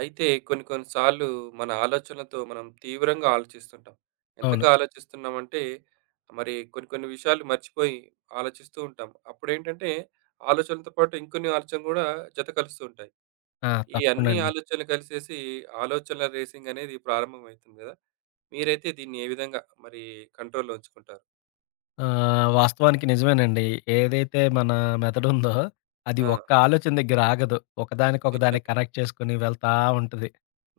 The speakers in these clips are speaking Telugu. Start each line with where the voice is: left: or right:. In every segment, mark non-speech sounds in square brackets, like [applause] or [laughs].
right: అయితే, కొన్ని కొన్ని సార్లు మన ఆలోచనలతో మనం తీవ్రంగా ఆలోచిస్తుంటాం.
left: అవును.
right: ఎంతగా ఆలోచిస్తున్నాం అంటే, మరి కొన్ని కొన్ని విషయాలు మర్చిపోయి ఆలోచిస్తూ ఉంటాం. అప్పుడేంటంటే, ఆలోచనలతో పాటు ఇంకొన్ని ఆలోచనలు గూడా జత కలుస్తూ ఉంటాయి.
left: ఆ!
right: ఈ
left: తప్పకుండ
right: అన్ని
left: అండి.
right: ఆలోచనలు కలిసేసి, ఆలోచనల రేసింగ్ అనేది ప్రారంభం అయితుంది గదా! మీరైతే దీన్ని ఏ విధంగా మరి కంట్రోల్‌లో ఉంచుకుంటారు?
left: ఆహ్, వాస్తవానికి నిజమేనండి. ఏదైతే మన మెదడుందో, అది
right: ఆ!
left: ఒక్క ఆలోచన దగ్గర ఆగదు. ఒకదానికి, ఒకదానికి
right: నిజమే.
left: కనెక్ట్ చేసుకొని వెళ్తా ఉంటది.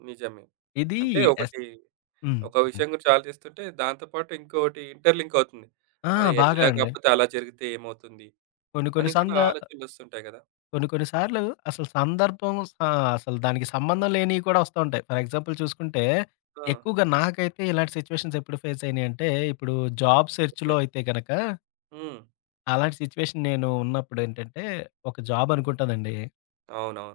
right: నిజమే.
left: ఇది
right: అంటే
left: ఎస్,
right: ఒకటి.
left: హ్మ్.
right: ఒక
left: హ్మ్.
right: విషయం గురించి ఆలోచిస్తుంటే, దాంతో పాటు ఇంకోటి ఇంటర్‌లింక్ అవుతుంది.
left: ఆ!
right: అరె!
left: బాగా
right: ఇలా
left: అండి.
right: గాపోతే అలా జరిగితే ఏమవుతుంది?
left: కొన్ని కొన్ని
right: అని కూడా
left: సందా...
right: ఆలోచనలొస్తుంటాయి గదా!
left: కొన్ని కొన్ని సార్లు అసలు సందర్భం సా అసలు దానికి సంబంధం లేనివి కూడా వస్తా ఉంటాయి. ఫర్ ఎగ్జాంపుల్ చూసుకుంటే,
right: ఆ!
left: ఎక్కువగా నాకైతే ఇలాంటి సిట్యుయేషన్స్ ఎప్పుడు ఫేస్ అయినాయంటే, ఇప్పుడు జాబ్
right: ఓకె.
left: సెర్చ్‌లో అయితే గనుక
right: హ్మ్.
left: అలాంటి సిట్యుయేషన్ నేను ఉన్నప్పుడేంటంటే, ఒక జాబ్
right: హ్మ్.
left: అనుకుంటానండి.
right: అవునవును.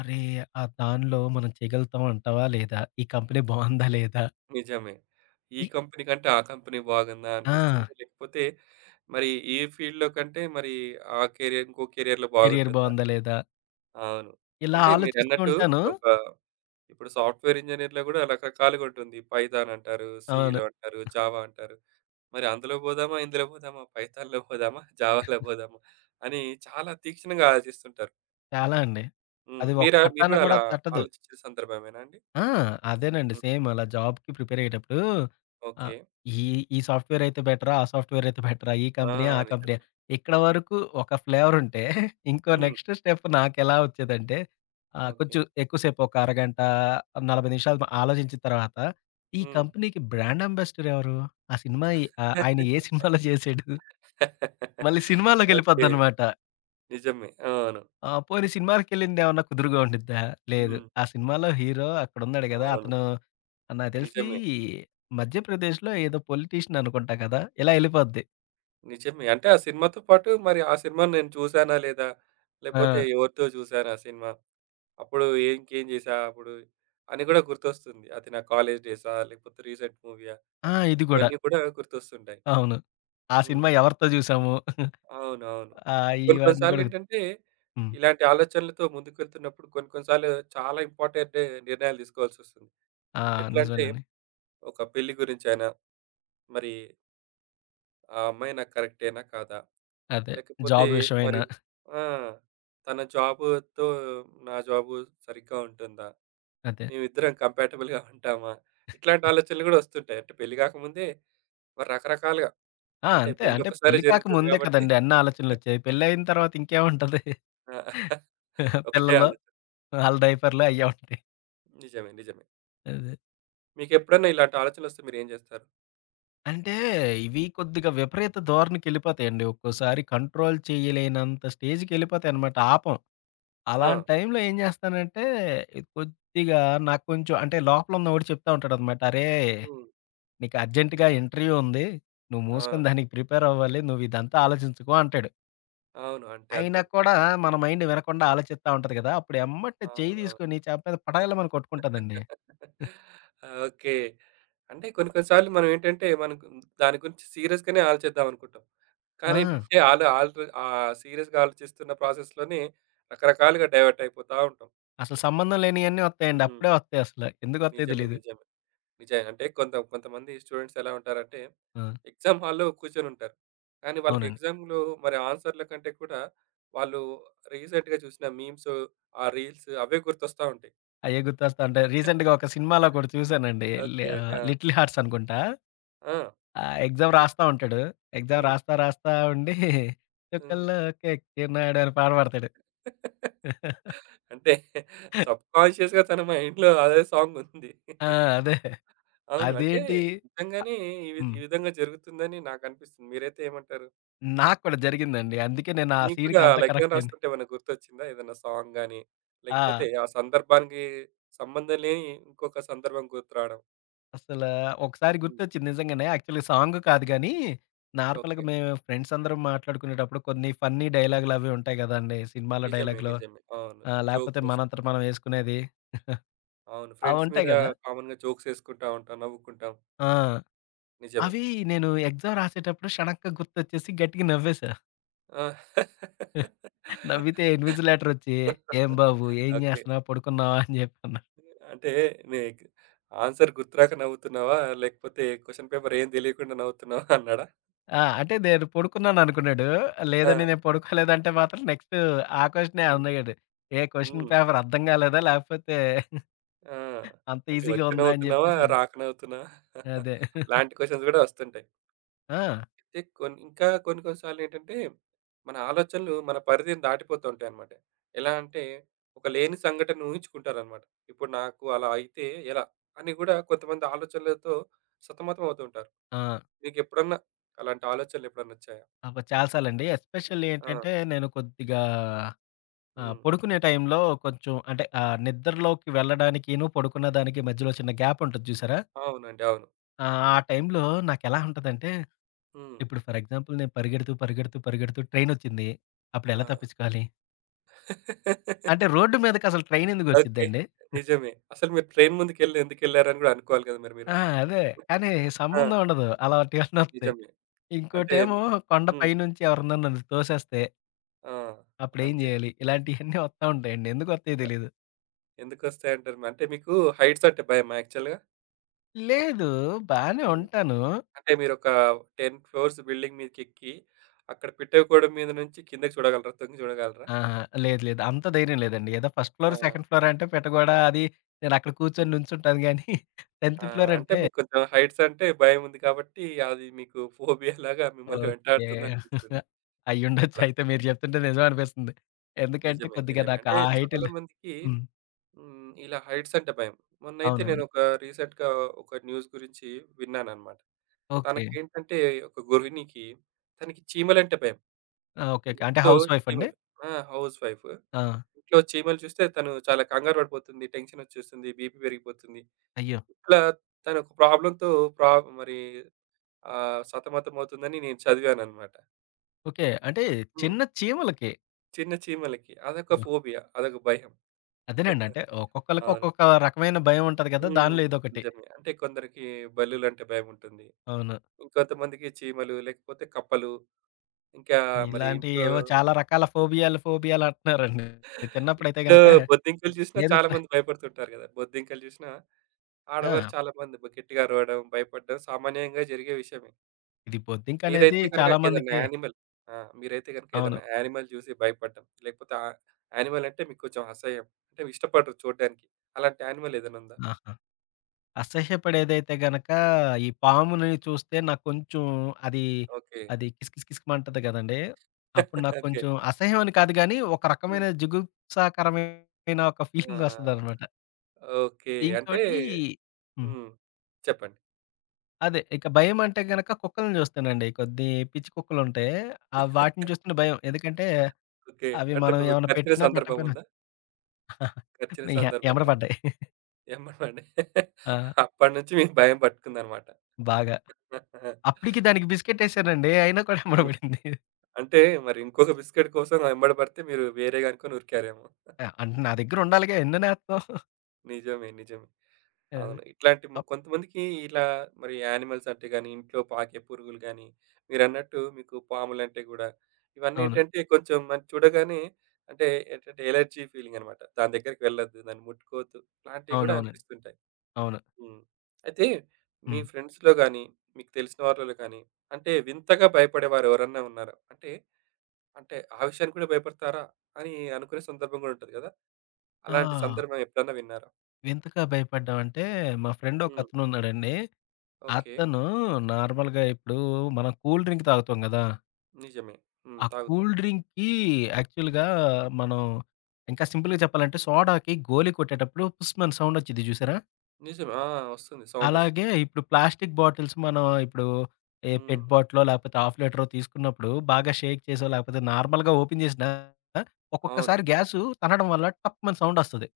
left: అరే, ఆ దాన్లో మనం చేయగలుగుతాం అంటావా? లేదా? ఈ కంపెనీ బావుందా లేదా?
right: నిజమే. ఈ
left: ఈ
right: కంపెనీ కంటే ఆ కంపెనీ బాగుందా? అనిపిస్తుంది.
left: ఆ!
right: లేకపోతే, మరి ఈ ఫీల్డ్‌‌లో కంటే మరి ఆ కెరియర్ ఇంకో కెరియర్‌లో
left: కెరియర్
right: బాగుంటుందా?
left: బావుందా? లేదా?
right: అవును.
left: ఇలా
right: అంటే,
left: ఆలోచిస్తూ
right: మీరన్నట్టు,
left: ఉంటాను.
right: ఒక ఇప్పుడు సాఫ్ట్‌వేర్ ఇంజినీర్‌లో గూడా రకరకాలుగా ఉంటుంది. ఇప్పుడు పైథాన్ అంటారు,
left: అవును.
right: సీలో అంటారు, జావ అంటారు. మరి అందులో పోదామా? ఇందులో పోదామా? పైథాన్‌లో పోదామా? జావాల
left: [chuckles]
right: పోదామా? అని చాలా తీక్షణంగా ఆలోచిస్తుంటారు.
left: చాలా అండి!
right: హ్మ్.
left: అది ఒక
right: మీరా మీరు
left: పట్టాన
right: కూడా
left: కూడా
right: అలా
left: తట్టదు.
right: ఆలోచించే సందర్భమేనండి?
left: ఆ! అదేనండి.
right: హ్మ్.
left: సేమ్ అలా జాబ్‌కి ప్రిపేర్ అయ్యేటప్పుడు, ఆహ్,
right: ఓకే.
left: ఈ ఈ సాఫ్ట్‌వేర్ అయితే బెటరా, ఆ సాఫ్ట్‌వేర్ అయితే బెటరా? ఈ కంపెనీయా,
right: ఆ!
left: ఆ
right: నిజమే.
left: కంపెనీయా? ఇక్కడ వరకు ఒక [chuckles] ఫ్లేవరుంటే, ఇంకో
right: హ్మ్.
left: నెక్స్ట్ స్టెప్ నాకెలా వచ్చేదంటే, ఆహ్,
right: ఓకే.
left: కొంచెం ఎక్కువ సేపు ఒక అరగంట, 40 నిమిషాలు ఆలోచించిన తర్వాత, ఈ
right: హ్మ్.
left: కంపెనీకి బ్రాండ్ అంబాసడర్ ఎవరు? ఆ సినిమా ఆయన ఏ సినిమాలో చేసాడు,
right: [laughs]
left: మళ్ళి
right: ఓకే.
left: సినిమాలోకెళ్ళిపోద్దనమాట.
right: నిజమే. అవును.
left: ఆహ్, పోనీ సినిమాలకెళ్ళింది ఏమన్నా కుదురుగా ఉండిద్దా, లేదు
right: హ్మ్.
left: ఆ సినిమాలో హీరో అక్కడున్నాడు గదా!
right: అవును.
left: అతను నాకు తెలిసి,
right: నిజమే.
left: మధ్యప్రదేశ్‌లో ఏదో పొలిటీషియన్ అనుకుంటా గదా! ఇలా ఎళ్ళిపోద్ది.
right: నిజమే. అంటే ఆ సినిమాతో పాటు మరి ఆ సినిమాని నేను చూసానా, లేదా? లేపోతే
left: ఆ!
right: ఎవరితో చూసాను ఆ సినిమా? అప్పుడు ఇంకేం చేశా అప్పుడు, అని గూడా గుర్తొస్తుంది. అది నా కాలేజ్ డేసా, లేకపోతే రీసెంట్ మూవీయా,
left: ఆ! ఇది గూడా.
right: ఇవన్నీ కూడా గుర్తొస్తుంటాయి.
left: అవును. అ సినిమా
right: హ్మ్.
left: ఎవరితో జూసాము? [chuckles]
right: అవునవును.
left: ఆ!
right: కొన్ని కొన్ని
left: ఇవన్నీ గూడా
right: సార్లేంటంటే,
left: హ్మ్.
right: ఇలాంటి ఆలోచనలతో ముందుకు వెళ్తున్నప్పుడు, కొన్ని కొన్ని సార్లు చాలా ఇంపార్టెంట్ నిర్ణయాలు తీసుకోవాల్సొస్తుంది.
left: ఆ!
right: ఎట్లంటే,
left: నిజమేనండి.
right: ఒక పెళ్లి గురించైనా, మరి ఆ అమ్మాయి నాకు కరెక్టేనా కాదా?
left: అదే.
right: లేకపోతే
left: జాబ్
right: మరి
left: విషయమైనా.
right: ఆ! తన జాబుతో, నా జాబు సరిగ్గా ఉంటుందా?
left: అదే.
right: మేమిద్దరం [chuckles] కంపాటబుల్‍గా ఉంటామా? ఇట్లాంటి ఆలోచనలు గూడా ఒస్తుంటాయి. అంటే పెళ్లి గాకముందే రకరకాలుగా
left: ఆ!
right: అంటే
left: అంతే. అంటే
right: పెళ్లొకసారే
left: పెళ్లి
right: జరుగుతుంది
left: కాకముందే
right: గాబట్టి
left: కదండీ! అన్నాలోచనలొచ్చేయి. పెళ్ళైయిన
right: [chuckles]
left: తర్వాత ఇంకేముంటది?
right: ఆ!
left: [chuckles]
right: [chuckles] ఒకటే
left: పిల్లలు,
right: ఆలోచన.
left: ఆళ్ల డైపర్‍లు అయ్యే ఉంటాయి. [chuckles]
right: నిజమే. నిజమే.
left: అదే.
right: మీకేప్పుడైనా ఇలాంటి ఆలోచనలొస్తే మీరేం జేస్తారు?
left: అంటే ఇవి కొద్దిగా విపరీత ధోరణికెళ్ళిపోతాయండి. ఒక్కోసారి కంట్రోల్ చేయలేనంత స్టేజ్‍కెళ్ళిపోతాయన్నమాట ఆపం.
right: ఆ!
left: అలాంటి టైమ్‍లో ఏం జేస్తానంటే కొద్దిగా నాక్కొంచెం అంటే లోపలున్న వాడు చెప్తా ఉంటాడనమాట. అరే!
right: హ్మ్.
left: నీకర్జెంట్‍గా ఇంటర్‌వ్యూ ఉంది. నువ్వు మూసుకొని
right: ఆ!
left: [giggles] దానికి ప్రిపేర్ అవ్వాలి. నువ్విదంతా ఆలోచించకు అంటాడు.
right: అవును. అంటే
left: అయినా
right: అంతే.
left: కూడా మన మైండ్ వినకుండా ఆలోచిత్తా ఉంటది గదా! అప్పుడు ఎమ్మట్నే
right: అవును.
left: చేయి
right: అవును.
left: తీసుకొని చెంప మీద పటేల్‍మని కొట్టుకుంటదండి.
right: [chuckles] ఓకే. అంటే కొన్ని, కొన్ని సార్లు మనం ఏంటంటే మనకు దాని గురించి సీరియస్‍గానే ఆలోచిద్దాం అనుకుంటాం. కానీ
left: ఆ!
right: [chuckles] ఏంటంటే, ఆల్ ఆర్ల్ ఆహ్, సీరియస్‍గా ఆలోచిస్తున్న ప్రాసెస్‍లోనే రకరకాలుగా డైవర్ట్ అయిపోతా ఉంటాం.
left: అసలు సంబంధం లేనియన్నీ వత్తయండి.
right: హ్మ్.
left: అప్పుడే వత్తయి అసలు ఎందుకొత్తయో
right: నిజమే.
left: తెలీదు.
right: నిజమే. నిజయి అంటే కొంత కొంతమంది స్టూడెంట్స్ ఎలా ఉంటారంటే?
left: ఆ!
right: ఎగ్సామ్ హాల్‍లో కూర్చొనుంటారు. కానీ
left: అవునండి.
right: వాళ్ళకెగ్సామ్‍లో, మరి ఆన్సర్‍లకంటే కూడా, వాళ్ళు రీసెంట్‍గా జూసిన మిమ్సూ, ఆ రీల్స్ అవే గుర్తొస్తా ఉంటాయి.
left: అయ్యే గుర్తొస్తాంటై. రీసెంట్‍గా
right: [chuckles]
left: ఒక సినిమాలో గూడా చూసానండి.
right: ఓకే అండి.
left: ఆహ్,
right: ఆ!
left: లి లిటిల్ హార్ట్స్ అనుకుంటా.
right: ఆ!
left: ఆహ్, ఎక్సామ్ రాస్తా ఉంటడు. ఎక్సామ్
right: హ్మ్.
left: రాస్తా రాస్తా ఉండి. [chuckles]
right: హ్మ్.
left: చుక్కల్లోకెక్కినాడు అని పాట పాడతాడు. [laughs]
right: అంటే సబ్ కాన్షియస్‍గా తన మైండ్‌లో అదే సాంగ్ ఉంది.
left: ఆ! అదే. [chuckles]
right: అవును. అంటే
left: అదేంటి?
right: నిజంగానే ఈ వి
left: ఆ హ్మ్.
right: ఈ విధంగా జరుగుతుందని నాకనిపిస్తుంది. మీరైతే ఏమంటారు?
left: హ్మ్. నాకు కూడా జరిగిందండి. అందుకే నేను ఆ
right: మీకు కూడా
left: సీన్‍కి అంత
right: అలా ఎగ్సామ్
left: కనెక్టయింది.
right: రాస్తుంటే, ఏమైనా గుర్తొచ్చిందా? ఏదైనా సాంగ్ గానీ, లేకపోతే
left: ఆ!
right: ఆ సందర్భానికి, సంబంధం లేని ఇంకొక సందర్భం గుర్తు రాడం.
left: అస్సల ఒకసారి
right: హ్మ్.
left: గుర్తొచ్చింది. నిజంగానే, యాక్చువల్‍గా సాంగ్ కాదు గానీ, నార్మల్‍గా
right: ఓకే.
left: మేము ఫ్రెండ్స్ అందరం మాట్లాడుకునేటప్పుడు. కొన్ని ఫన్నీ డైలాగ్‍లు అవి ఉంటాయి గదండీ! సినిమాలో
right: నిజమే.
left: డైలాగ్‍లో
right: నిజమే. అవును.
left: ఆహ్, లేపోతే,
right: జోక్స్
left: మనంతట
right: వేసుకుంటారు.
left: మనం ఏసుకునేది. [chuckles]
right: అవును
left: అవి
right: ఫ్రెండ్స్
left: ఉంటాయి
right: మీద,
left: గదా!
right: కామన్‍గా జోక్స్ వేసుకుంటా ఉంటాం. నవ్వుకుంటాం.
left: ఆ!
right: నిజమే.
left: అవి నేను ఎగ్సామ్ రాసేటప్పుడు, షడెన్‌గా గుర్తొచ్చేసి గట్టిగా నవ్వేసా.
right: ఆ!
left: [chuckles] నవ్వితే
right: [laughs]
left: ఇన్విజిలేటర్ వచ్చి, ఏం బాబు ఏం
right: ఓకే.
left: జేస్తున్నావ్? పడుకున్నావా [chuckles] అని జెప్పి అన్నాడు.
right: అంటే నీక్ ఆన్సర్ గుర్తు రాక నవ్వుతున్నావా? లేకపోతే క్వెషన్ పేపర్ ఏం తెలియకుండా నవ్వుతున్నావా? అన్నాడా?
left: ఆ! అంటే నేను పడుకున్నాననుకున్నాడు. లేదండి
right: ఆ!
left: నేను పడుకోలేదు అంటే మాత్రం నెక్స్టు ఆ క్వెషనే
right: హ్మ్.
left: అనేవాడు. ఏ క్వెషన్
right: హ్మ్.
left: పేపర్ అర్థం గాలేదా? లేపోతే
right: ఆ!
left: [chuckles] అంత
right: అంటే
left: ఈసీగా
right: వచ్చి
left: ఉందా? అని
right: నవ్వుతున్నావా?
left: జెప్పేసని.
right: రాక నవ్వుతున్నావా? [chuckles]
left: అదే. [chuckles]
right: ఇలాంటి క్వెషన్స్ గూడా వస్తుంటాయి.
left: ఆ!
right: అయితే కొన్ ఇంకా కొన్ని, కొన్ని సార్లెంటంటే, మన ఆలోచనలు మన పరిధి దాటిపోతు ఉంటాయన్నమాట. ఎలా అంటే ఒక లేని సంఘటనను ఊహించుకుంటారన్నమాట. ఇప్పుడు నాకు అలా అయితే ఎలా? అని గూడా కొంతమంది ఆలోచనలతో, సతమతమవుతూ ఉంటారు.
left: ఆ!
right: మీకెప్పుడన్నా అలాంటి ఆలోచనలెప్పుడన్నొచ్చాయా?
left: అబ్బా! చాలా సార్లండి. ఎస్పెషల్లీ
right: ఆ!
left: ఏంటంటే నేను కొద్దిగా ఆహ్,
right: హ్మ్.
left: పడుకునే టైంలో కొంచెం అంటే ఆహ్, నిద్రలోకి వెళ్ళడానికిను, పడుకున్న దానికి మధ్యలో చిన్న గ్యాపుంటది జూసారా?
right: అవునండి. అవును.
left: ఆ! ఆ టైంలో నాకెలా ఉంటదంటే,
right: హ్మ్.
left: ఇప్పుడు ఫర్ ఎగ్జాంపుల్, నేను పరిగెడుతూ, పరిగెడుతూ, పరిగెడుతూ ట్రైనోచ్చింది. అప్పుడెలా
right: ఆ!
left: తప్పిచ్చుకోవాలి? అంటే
right: [laughs]
left: రోడ్ మీదకసలు
right: ఓకే.
left: ట్రైనెందుకొచ్చిద్దండి? [chuckles]
right: నిజమే. అసలు మీరు ట్రైన్ ముందుకెళ్లి, ఎందుకెళ్లారని గూడా అనుకోవాలి గదా! మరి మీరు?
left: ఆ! అదే. కానీ,
right: ఆ!
left: సంబంధం ఉండదు. అలంటియాన్ని వస్తాయి.
right: నిజమే. అంటే
left: ఇంకోటేమో
right: మీ
left: కొండ
right: హ్మ్.
left: పైనుంచి ఎవరన్నా నన్ను తోసేస్తే...
right: ఆ!
left: అప్పుడు ఏం
right: అంతే.
left: జేయాలి? ఇలాంటియన్నీ ఒత్తా ఉంటాయండి. ఎందుకొత్తాయో
right: యాహ్!
left: తెలిదు.
right: ఎందుకొస్తాయి అంటారు. అంటే మీకు హైట్స్ అంటే భయమా? యాక్చువల్‌గా?
left: లేదు. బానే
right: హ్మ్.
left: ఉంటాను.
right: అంటే మీరొక 10 ఫ్లోర్స్ బిల్డింగ్ మీదకెక్కి, అక్కడ పిట్ట గోడ మీద నుంచి కిందకి చూడగలరా? తొంగి చూడగలరా?
left: ఆహా! లేదు. లేదు. అంత ధైర్యం లేదండి. ఏదో ఫస్ట్ ఫ్లోర్,
right: ఆ!
left: సెకండ్ ఫ్లోర్ అంటే పెట్టగోడ, అది నేను అక్కడ కూర్చొని,
right: హ్మ్.
left: నించుంట గానీ, [chuckles]
right: ఆ!
left: 10థ్ ఫ్లోర్
right: అంటే
left: అంటే
right: మీకు కొంచెం హైట్స్ అంటే భయం ఉంది కాబట్టి, అది మీకు ఫోబియాలాగా మిమ్మల్ని
left: ఓకే.
right: వెంటాడుతుందనిపిస్తుంది. అలా.
left: అయ్యుండొచ్చయితే మీరు జెప్తుంటే నిజం అనిపిస్తుంది. ఎందుకంటే
right: నిజమే.
left: కొద్దిగా
right: నిజమే.
left: నాకా
right: అంటే చాలా
left: హైటేల్లే
right: మందికి
left: హ్మ్.
right: హ్మ్. ఇలా హైట్స్ అంటే భయం. మొన్నైతే
left: అవునవును.
right: నేనొక రీసెంట్‌గా ఒక న్యూస్ గురించి విన్నానన్నమాట.
left: ఓకే.
right: తనకేంటంటే, ఒక గృహిణికి తనకి చీమలంటే భయం.
left: ఆ! ఓకేకే. అంటే
right: ఇంట్లో
left: హౌస్ వైఫ్ అండి?
right: చీమలు ఆ! Housewife.
left: ఆ!
right: ఇంట్లో చీమలు చూస్తే, తను చాలా కంగారు పడిపోతుంది, టెన్షనోచ్చేస్తుంది, బీపీ పెరిగిపోతుంది.
left: అయ్యో!
right: ఇట్లా తనొక ప్రాబ్లమ్‌తో ప్రాబ్ మరి ఆహ్, సతమతం అవుతుందని నేను చదివానన్నమాట.
left: ఓకే. అంటే
right: హ్మ్.
left: చిన్న చీమలకి.
right: చిన్న చీమలకి. అదొక
left: బ్బా!
right: ఫోబియా. అదొక భయం.
left: అదేనండి.
right: [chuckles]
left: అంటే ఒక్కొక్కళ్ళకి
right: అవును.
left: ఒక్కొక్క రకమైన భయం ఉంటది గదా!
right: హ్మ్.
left: దానిలో ఇదొకటి.
right: నిజమే. అంటే కొందరికి బల్లులంటే భయముంటుంది.
left: అవును.
right: ఇంకొంతమందికి చీమలు, లేకపోతే కప్పలు, ఇంకా మరి ఇంట్లో
left: ఇలాంటియేవో చాలా రకాల ఫోబియాలు, ఫోబియాలు అంటన్నారండి. నేను చిన్నప్పుడైతే
right: ఇంట్లో
left: గనుక
right: బొద్దింకలు జూసినా చాలా
left: ఏదొచ్చినా
right: మంది భయపడుతుంటారు గదా! బొద్దింకలు జూశినా ఆడవారు
left: ఆ!
right: చాలా మంది కొద్ది గట్టిగా అరవడం, భయపడ్డం సామాన్యంగా జరిగే విషయమే.
left: ఇది బొద్దింకనేది
right: మీరైతే గనక
left: చాలా
right: ఏదన్నా
left: మందికి
right: యానిమల్. ఆ! మీరైతే గనక ఏదన్నా
left: అవును.
right: యానిమల్ జూసి భయపడ్డం లేకపోతే ఆహ్, యానిమల్ అంటే మీక్కొంచం అసహ్యం. అంటే ఇష్టపడరు చూడ్డానికి. అలాంటి యానిమల్ ఏదన్నా ఉందా?
left: ఆహా! అసహ్యపడేదైతే గనక ఈ పాముని చూస్తే నాక్కొంచం అదీ
right: ఓకే.
left: అది కిస్ కిస్ కిస్‌మంటది గదండీ! అప్పుడు
right: [chuckles] ఓకే.
left: నాక్కొంచం అసహ్యం అని కాదు గానీ ఒక
right: హ్మ్.
left: రకమైన జుగుప్సాకరమైన ఒక [giggles]
right: ఆ!
left: ఫీలింగొస్తదనమాట.
right: ఓకే. అంటే
left: ఇంకోటి హ్మ్.
right: హ్మ్. చెప్పండి.
left: అదే. ఇక భయమంటే గనక కుక్కల్ని జూస్తేనండి. కొద్ది పిచ్చి కుక్కలుంటయ్. ఆహ్, వాటిని
right: [chuckles]
left: జూస్తుంటే భయం. ఎందుకంటే
right: ఓకే.
left: అవి
right: అంటే
left: మనం
right: మిము
left: ఏమన్నా
right: కరిచిన
left: పెట్టినా, పెట్టకపోయినా
right: సందర్భముందా? కర్చిన
left: య
right: సందర్భం
left: యెమ్మట
right: గాని,
left: బడ్డయ్.
right: యెంబడ బడి
left: ఆ!
right: అప్పటి నుంచి మీకు భయం పట్టుకుందనమాట.
left: బాగా. అప్పుడికీ
right: [laughs]
left: దానికి బిస్కెటేసానండి. అయినా కూడా యెంబడ
right: హ్మ్.
left: బడింది.
right: అంటే మరింకొక బిస్కెట్ కోసం వయెంబడ బడితే మీరు వేరేగనుకొని ఉరికారేమో!
left: ఆ!
right: [chuckles]
left: అంటే నా దగ్గరుండాలిగా. ఎన్ననేత్తం? [chuckles]
right: నిజమే. నిజమే.
left: అదే.
right: అవును. ఇట్లాంటి మ కొంతమందికి ఇలా మరి యానిమల్స్ అంటే గాని, ఇంట్లో పాకే పురుగులు గాని, మీరన్నట్టు మీకు పాములంటే గూడా.
left: అవును.
right: ఇవన్నేంటంటే కొంచెం మన చూడగానే అంటే ఏంటంటే ఎలర్జీ ఫీలింగ్ అనమాట. దాని దగ్గరకి వెళ్ళద్దు, దాన్ని ముట్టుకోవద్దు అలాంటియి గూడా
left: అవునవునండి.
right: అనిపిస్తుంటాయి.
left: అవును.
right: హ్మ్. అయితే మీ
left: హ్మ్.
right: ఫ్రెండ్స్‌లో గాని, మీకు తెలిసిన వార్లలో గాని అంటే వింతగా భయపడేవారు ఎవరన్నా ఉన్నారా? అంటే అంటే ఆ విషయానికి కూడా భయపడతారా? అని అనుకునే సందర్భం గూడా ఉంటది గదా! అలాంటి
left: ఆ!
right: సందర్భం ఎప్పుడన్నా విన్నారా?
left: వింతగా భయపడ్డం అంటే మా ఫ్రెండ్
right: హ్మ్.
left: ఒకతను ఉన్నాడండి.
right: ఓకే.
left: అతను నార్మల్‌గా ఇప్పుడు మనం కూల్ డ్రింక్ తాగుతాం గదా!
right: నిజమే. హ్మ్.
left: ఆ
right: తాగుతాం.
left: కూల్ డ్రింక్‌కి యాక్చువల్‌గా మనం ఇంకా సింపుల్‌గా చెప్పాలంటే సోడాకి గోలి కొట్టేటప్పుడు పుస్‌మని సౌండ్ ఒచ్చిద్ది చూసారా?
right: నిజమే. ఆ! ఒస్తుంది సౌండొస్తుంది.
left: అలాగే ఇప్పుడు ప్లాస్టిక్ బాటిల్స్ మనం ఇప్పుడు ఏ
right: హ్మ్.
left: పెట్ బాటిలో లేపోతే ½ లీటరో తీసుకున్నప్పుడు బాగా షేక్ చేసో లేకపోతే నార్మల్‌గా ఓపెన్ జేసినా
right: అవును.
left: ఒక్కొక్కసారి గ్యాసు తన్నడం వల్ల టప్‌మని సౌండొస్తది.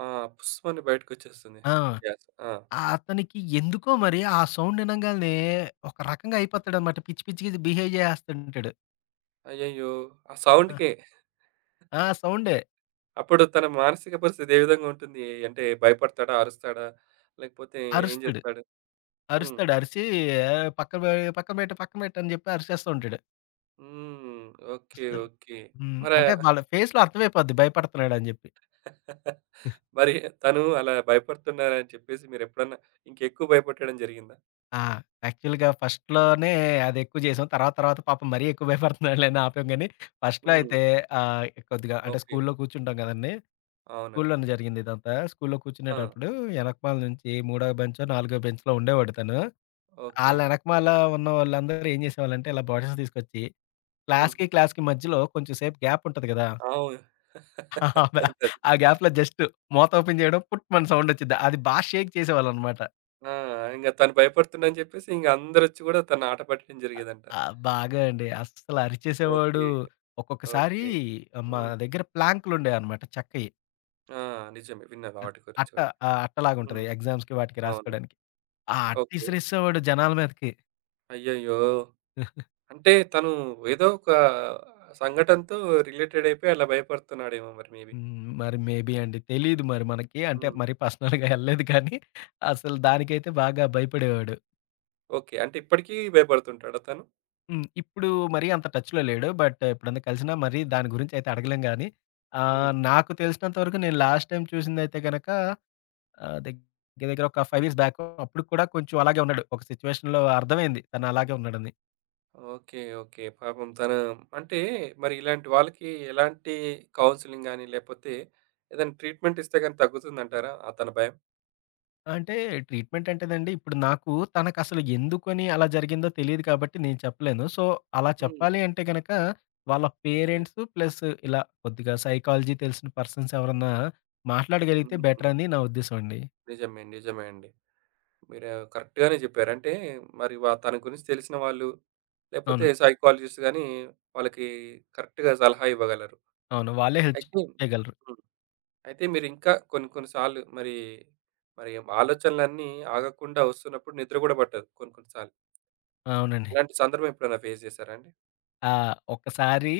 right: ఆ! పుస్‌మని బయటకొచ్చేస్తుంది
left: ఆ!
right: గ్యాస్. ఆ!
left: అతనికి ఎందుకో మరి ఆ సౌండ్ వినంగాలినే ఒక రకంగా అయిపోతాడన్నమాట. పిచ్చి పిచ్చిగా బిహేవ్ జేసేస్తుంటాడు.
right: అయ్యయ్యో! ఆ
left: ఆ!
right: సౌండ్‌కే. [chuckles]
left: ఆ! సౌండే.
right: అప్పుడు తన మానసిక పరిస్థితి ఏ విధంగా ఉంటుంది? ఎ అంటే భయపడతాడా? అరుస్తాడా? లేకపోతే ఏం
left: అరుస్తాడు.
right: జేస్తాడు? హ్మ్.
left: అరుస్తాడు. అరిసి ఎ పక్క పె పక్కన పెట్టు, పక్కన పెట్టు అని జెప్పి అరిచేస్తూ ఉంటాడు.
right: హ్మ్. ఓకే.
left: అస్సలు.
right: ఓకే.
left: హ్మ్.
right: మరే
left: అంటే వాళ్ళ ఫేస్‌లో అర్థం అయిపోద్ది భయపడుతున్నాడని జెప్పి.
right: [laughs] మరి తను అలా భయపడుతున్నారని చెప్పేసి మీరెప్పుడన్నా ఇంకా ఎక్కువ భయపెట్టడం జరిగిందా?
left: ఆ! యాక్చువల్‌గా ఫస్ట్‌లోనే అదెక్కువ జేసాం. తర్వాత తర్వాత పాపం మరీ ఎక్కువ భయపడుతున్నాడులే అని ఆపాం గాని ఫస్ట్‌లో
right: హ్మ్.
left: అయితే ఆహ్, కొద్దిగా అంటే
right: ఓకే.
left: స్కూలులో కూర్చుంటాం గదండీ!
right: అవునా?
left: స్కూలులోనే జరిగింది ఇదంతా. స్కూలులో
right: ఆ!
left: కూర్చునేటప్పుడు యెనకమాల నుంచి మూడో బెంచొ, నాలుగో బెంచ్‌లో ఉండేవాడు తను. ఆళ్ళ
right: ఓకే.
left: యెనకమాల ఉన్న వాళ్ళందరూ ఏం జేసేవాళ్ళంటే ఇలా బాటిల్స్ తీసుకొచ్చి
right: హ్మ్.
left: క్లాస్‌కి, క్లాస్‌కి మధ్యలో కొంచెం సేపు గ్యాప్ ఉంటది గదా!
right: అవును.
left: ఆ
right: [laughs]
left: బా
right: అంతే
left: ఆ గ్యాప్‌లో జస్ట్ మూతోపెన్ జేయడం పుట్‌మని సౌండ్ ఒచ్చిద్ది. అది బాగా షేక్ చేసేవాళ్ళన్నమాట.
right: ఆ! ఇంగ తను భయపడుతుందని జెప్పేసి ఇంగ అందరొచ్చి గూడా తన ఆటపట్టడం
left: అ
right: జరిగేదంట.
left: ఆ! బాగా అండి. అస్సలు అరిచేసేవాడు.
right: ఓకే.
left: ఒక్కొక్కసారి
right: ఓకే.
left: మా
right: హ్మ్.
left: దగ్గర ప్లాంక్‌లుండెయన్నమాట చెక్కయి.
right: ఆ! నిజమే విన్నాను
left: అ
right: ఆటి గురించి
left: అట్ట
right: కూడా.
left: ఆహ్, అట్ట లాగుంటది
right: హ్మ్.
left: ఎగ్జామ్స్‌కి వాటికి
right: అవును.
left: రాసుకోడానికి. ఆ
right: ఓకే.
left: అట్టిసిరేసేసేవాడు జనాల మీదకి.
right: అయ్యయ్యో!
left: [chuckles]
right: అంటే తను ఏదో ఒక సంఘటనతో రిలేటెడ్ అయిపోయి అలా భయపడుతున్నాడేమో మరి మేబి.
left: హ్మ్. మరి మేబి అండి తెలీదు మరి మనకి అంటే
right: హ్మ్.
left: మరి పర్సనల్‌గా యెళ్ళలేదు కానీ అసలు దానికైతే బాగా భయపడేవాడు.
right: ఓకే. అంటే ఇప్పడికీ భయపడుతుంటాడ తను?
left: హ్మ్. ఇప్పుడు మరీ అంత టచ్‌లో లేడు. బట్ ఎప్పుడైనా కలిసినా మరి దాని గురించైతే అడగలేం గాని,
right: హ్మ్.
left: ఆహ్, నాకు తెలిసినంత వరకు నేను లాస్ట్ టైమ్ చూసిందయితే గనక, ఆహ్, దగ్గర దగ్గర ఒక 5
right: హ్మ్.
left: ఇయర్స్ బ్యాక్ అప్పుడు కూడా కొంచెం అలాగే ఉన్నాడు. ఒక సిట్యుయేషన్‌లో అర్థమైంది తనలాగే ఉన్నాడని.
right: ఓకే. ఓకే. పాపం తను అంటే మరి ఇలాంటి వాళ్ళకి ఎలాంటి కౌన్సెలింగ్ గాని, లేపోతే ఏదైనా ట్రీట్మెంట్ ఇస్తే గాని, తగ్గుతుందంటారా అతని భయం?
left: అంటే ట్రీట్మెంట్ అంటేనండి, ఇప్పుడు నాకు తనకసలు ఎందుకని అలా జరిగిందో తెలిదు కాబట్టి, నేను చెప్పలేను. సో, అలా
right: హ్మ్.
left: చెప్పాలి అంటే గనక, వాళ్ళ
right: ఓకే.
left: పేరెంట్సు ప్లస్ ఇలా కొద్దిగా సైకాలజీ తెలిసిన పర్సన్స్ ఎవరన్నా మాట్లాడగలిగితే బెటర్
right: హుహు.
left: అని నా ఉద్దేశం అండి.
right: నిజమే. నిజమే అండి. మీరు కరెక్ట్‌గానే జెప్పారు. అంటే మరి వ తన గురించి తెలిసిన వాళ్ళు, లేపోతే
left: అవును.
right: సైకాలజిస్ట్ గాని, వాళ్ళకి కరెక్ట్‌గా సలహా ఇవ్వగలరు.
left: అవును. వాళ్ళే హెల్ప్
right: అయితే
left: చేయగలరు.
right: హ్మ్, అయితే మీరింకా కొన్ని కొన్ని సార్లు మరి మరి ఆలోచనలన్నీ ఆగకుండా ఒస్తున్నప్పుడు నిద్ర గూడా బట్టదు. కొన్ని కొన్ని సార్లు...
left: అవునండి.
right: ఇలాంటి సందర్భం ఎప్పుడైనా ఫేస్ జేసారా అండి?
left: ఆ! ఒక్కసారి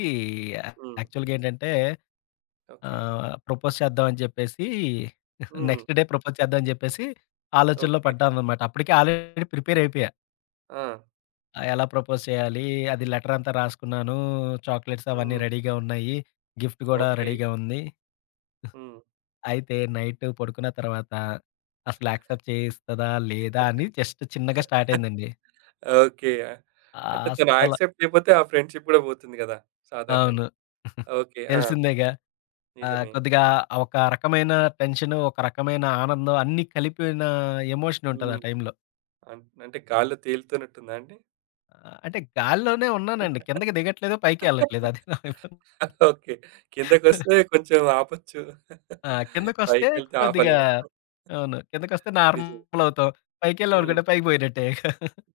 right: హ్మ్.
left: యాక్చువల్‌గేంటంటే
right: ఓకే.
left: ఆహ్ ప్రపోజ్ చేద్దాం అని జెప్పేసి [chuckles]
right: హ్మ్.
left: నెక్స్ట్ డే ప్రపోజ్ చేద్దాం అని జెప్పేసి ఆలోచనలో
right: ఓకే.
left: పడ్డాననమాట. అప్పటికే ఆల్రెడీ ప్రిపేర్ అయిపోయా.
right: ఆ!
left: ఆ! ఎలా ప్రపోజ్ చేయాలి? అది లెటరంతా రాసుకున్నాను, చాక్లెట్సవన్నీ
right: హ్మ్.
left: రెడీగా ఉన్నయి. గిఫ్ట్ గూడా
right: ఓకే.
left: రెడీగా ఉంది.
right: హ్మ్.
left: [giggles] అయితే నైట్ పడుకున్న తర్వాత, అసల యాక్సెప్ట్ చేస్తదా? లేదా?
right: [chuckles]
left: అని జస్ట్ చిన్నగా
right: [chuckles]
left: స్టార్టయిందండి.
right: ఓకే. అంటే తను
left: అస్సల
right: యాక్సెప్ట్ జెయపోతే ఆ ఫ్రెండ్‌షిప్ గూడా బోతుంది గదా!
left: అవును.
right: సాధారణంగా.
left: [giggles]
right: ఓకే. ఆ!
left: తెలిసిందేగా. ఆహ్,
right: నిజమే.
left: కొద్దిగా ఒక రకమైన టెన్షను, ఒక రకమైన ఆనందం అన్నీ కలిపిన ఎమోషన్ ఉంటదా
right: హ్మ్.
left: టైంలో.
right: అన్ అంటే గాల్లో తేలుతున్నట్టుందాండి?
left: ఆహ్, అంటే గాల్లోనే ఉన్నానండి. కిందకి దిగట్లేదు, పైకి ఎళ్ళట్లేదు అది ప్రాబ్లం
right: ఓకే.
left: [chuckles]
right: కిందకొస్తే కొంచెం ఆపొచ్చు.
left: ఆ!
right: [chuckles]
left: కిందకొస్తే
right: పైకెళ్తే
left: కొద్దిగా
right: ఆపలేము. [chuckles]
left: అవును. కిందకొస్తే
right: నిజమే.
left: నార్మలవుతాం. పైకెళ్ళాం
right: హ్మ్.
left: అనుకుంటే పైకి బోయినట్టే ఇక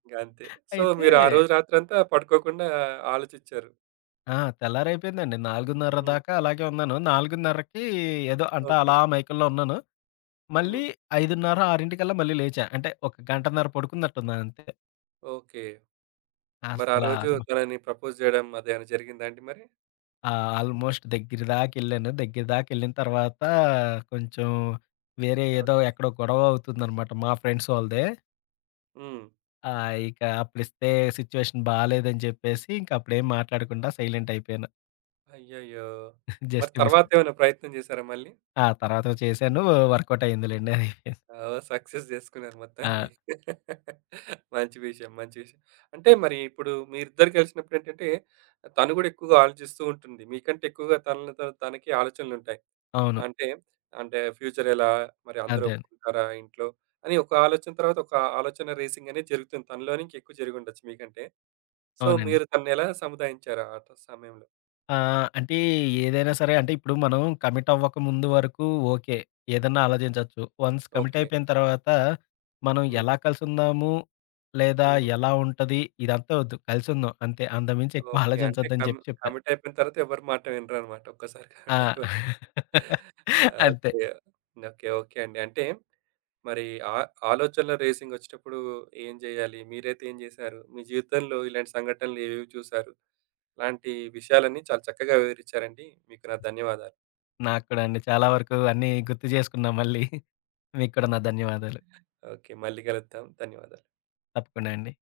right: ఇగంతే. సో,
left: అయితే
right: మీరు ఆ రోజు రాత్రంతా పడుకోకుండా ఆలోచిచ్చారు.
left: ఆ! తెల్లారైపోయిందండి. 4:30
right: హ్మ్.
left: దాకా అలాగే ఉన్నాను. 4:30కి ఏదో అంటే అలా
right: ఓకే.
left: మైకం‌లో ఉన్నాను. మళ్ళీ
right: హ్మ్.
left: 5:30, 6:00కల్లా మళ్ళీ లేచా. అంటే ఒక గంటన్నర పడుకున్నట్టున్నాను అంతే.
right: ఓకే. మరి ఆ
left: అస్సలా
right: రోజు
left: అది మ
right: తనని ప్రపోజ్ జేయడం అది ఏమైనా జరిగిందా అండి మరి?
left: ఆ! ఆల్మోస్ట్ దగ్గరి దాకెళ్ళాను. దగ్గరి దాకెళ్ళిన తర్వాత కొంచెం వేరే ఏదో
right: ఓకే.
left: ఎక్కడో గొడవ అవుతుందనమాట. మా ఫ్రెండ్స్ వాళ్ళదే.
right: హ్మ్.
left: ఆ! ఇక అప్పుడిస్తే సిట్యుయేషన్ బాలేదు అని చెప్పేసి, ఇంక అప్పుడేం మాట్లాడకుండా సైలెంట్ అయిపోయాను.
right: అయ్యయ్యో!
left: [giggles]
right: మరి
left: జస్ట్ మిస్.
right: తర్వాత ఏమైనా ప్రయత్నం జేసారా మళ్ళీ?
left: ఆ! తరువాత చేసాను. వర్క్‌ఔట్
right: హ్మ్,
left: అయిందిలెండది.
right: ఓహ్! సక్సెస్ చేసుకున్నారు.
left: ఆ!
right: మొత్తానికి. [chuckles] మంచి విషయం, మంచి విషయం. అంటే మరి ఇప్పుడు మీరిద్దరూ కలిసినప్పుడేంటంటే, తను గూడా ఎక్కువగా ఆలోచిస్తూ ఉంటుంది. మీకంటే ఎక్కువగా తనలో తన తనకి ఆలోచనలు ఉంటాయి.
left: అవును.
right: అంటే, అంటే ఫ్యూచర్ ఎలా? మరి అందరూ
left: అదే.
right: ఒప్పుకుంటారా ఇంట్లో అని ఒక ఆలోచన, తర్వాత ఒక ఆలోచన రేసింగ్ అనేది జరుగుతుంది. తనలోనే ఇంకా ఎక్కువ జరిగుండొచ్చు మీకంటే. సో,
left: అవునండి.
right: మీరు తనని ఎలా సముదాయించారు ఆ సమయంలో?
left: ఆ! అంటే ఏదైనా సరే. అంటే ఇప్పుడు మనం కమిట్ అవ్వక ముందు వరకు ఓకే. ఏదన్నా ఆలోచించొచ్చు. Once commit
right: okay.
left: అయిపోయిన తర్వాత, మనం
right: హ్మ్.
left: ఎలా కలిసుందాము? లేదా
right: హుహు.
left: ఎలా ఉంటది? ఇదంతా వద్దు కలిసుందాం అంతే. అంతకుమించి ఎక్కువ
right: ఓకే. అంటే
left: ఆలోచించొద్దని
right: కం
left: చెప్పి చెప్పా.
right: కమిట్ అయిపోయిన తర్వాత ఎవరి మాట వినరన్నమాట ఒక్కసారి కమిట్
left: ఆ!
right: అయిపో
left: [chuckles] అంతే.
right: ఓకే. ఓకే. ఓకే. అండి. అంటే మరి ఆ ఆలోచనలు రేసింగ్ వచ్చేటప్పుడు ఏం చేయాలి? మీరైతే ఏం చేసారు? మీ జీవితంలో ఇలాంటి సంఘటనలు ఏవేవి చూసారు? ఇలాంటి విషయాలన్నీ చాలా చక్కగా వివరిచ్చారండి. మీకు నా ధన్యవాదాలు.
left: నాకు కూడా అండి. చాలా వరకు అన్ని గుర్తు చేసుకున్నా మళ్ళీ. [chuckles] మీకు కూడా నా ధన్యవాదాలు.
right: ఓకే. మళ్ళి కలుద్దాం. ధన్యవాదాలు.
left: తప్పకుండా అండి.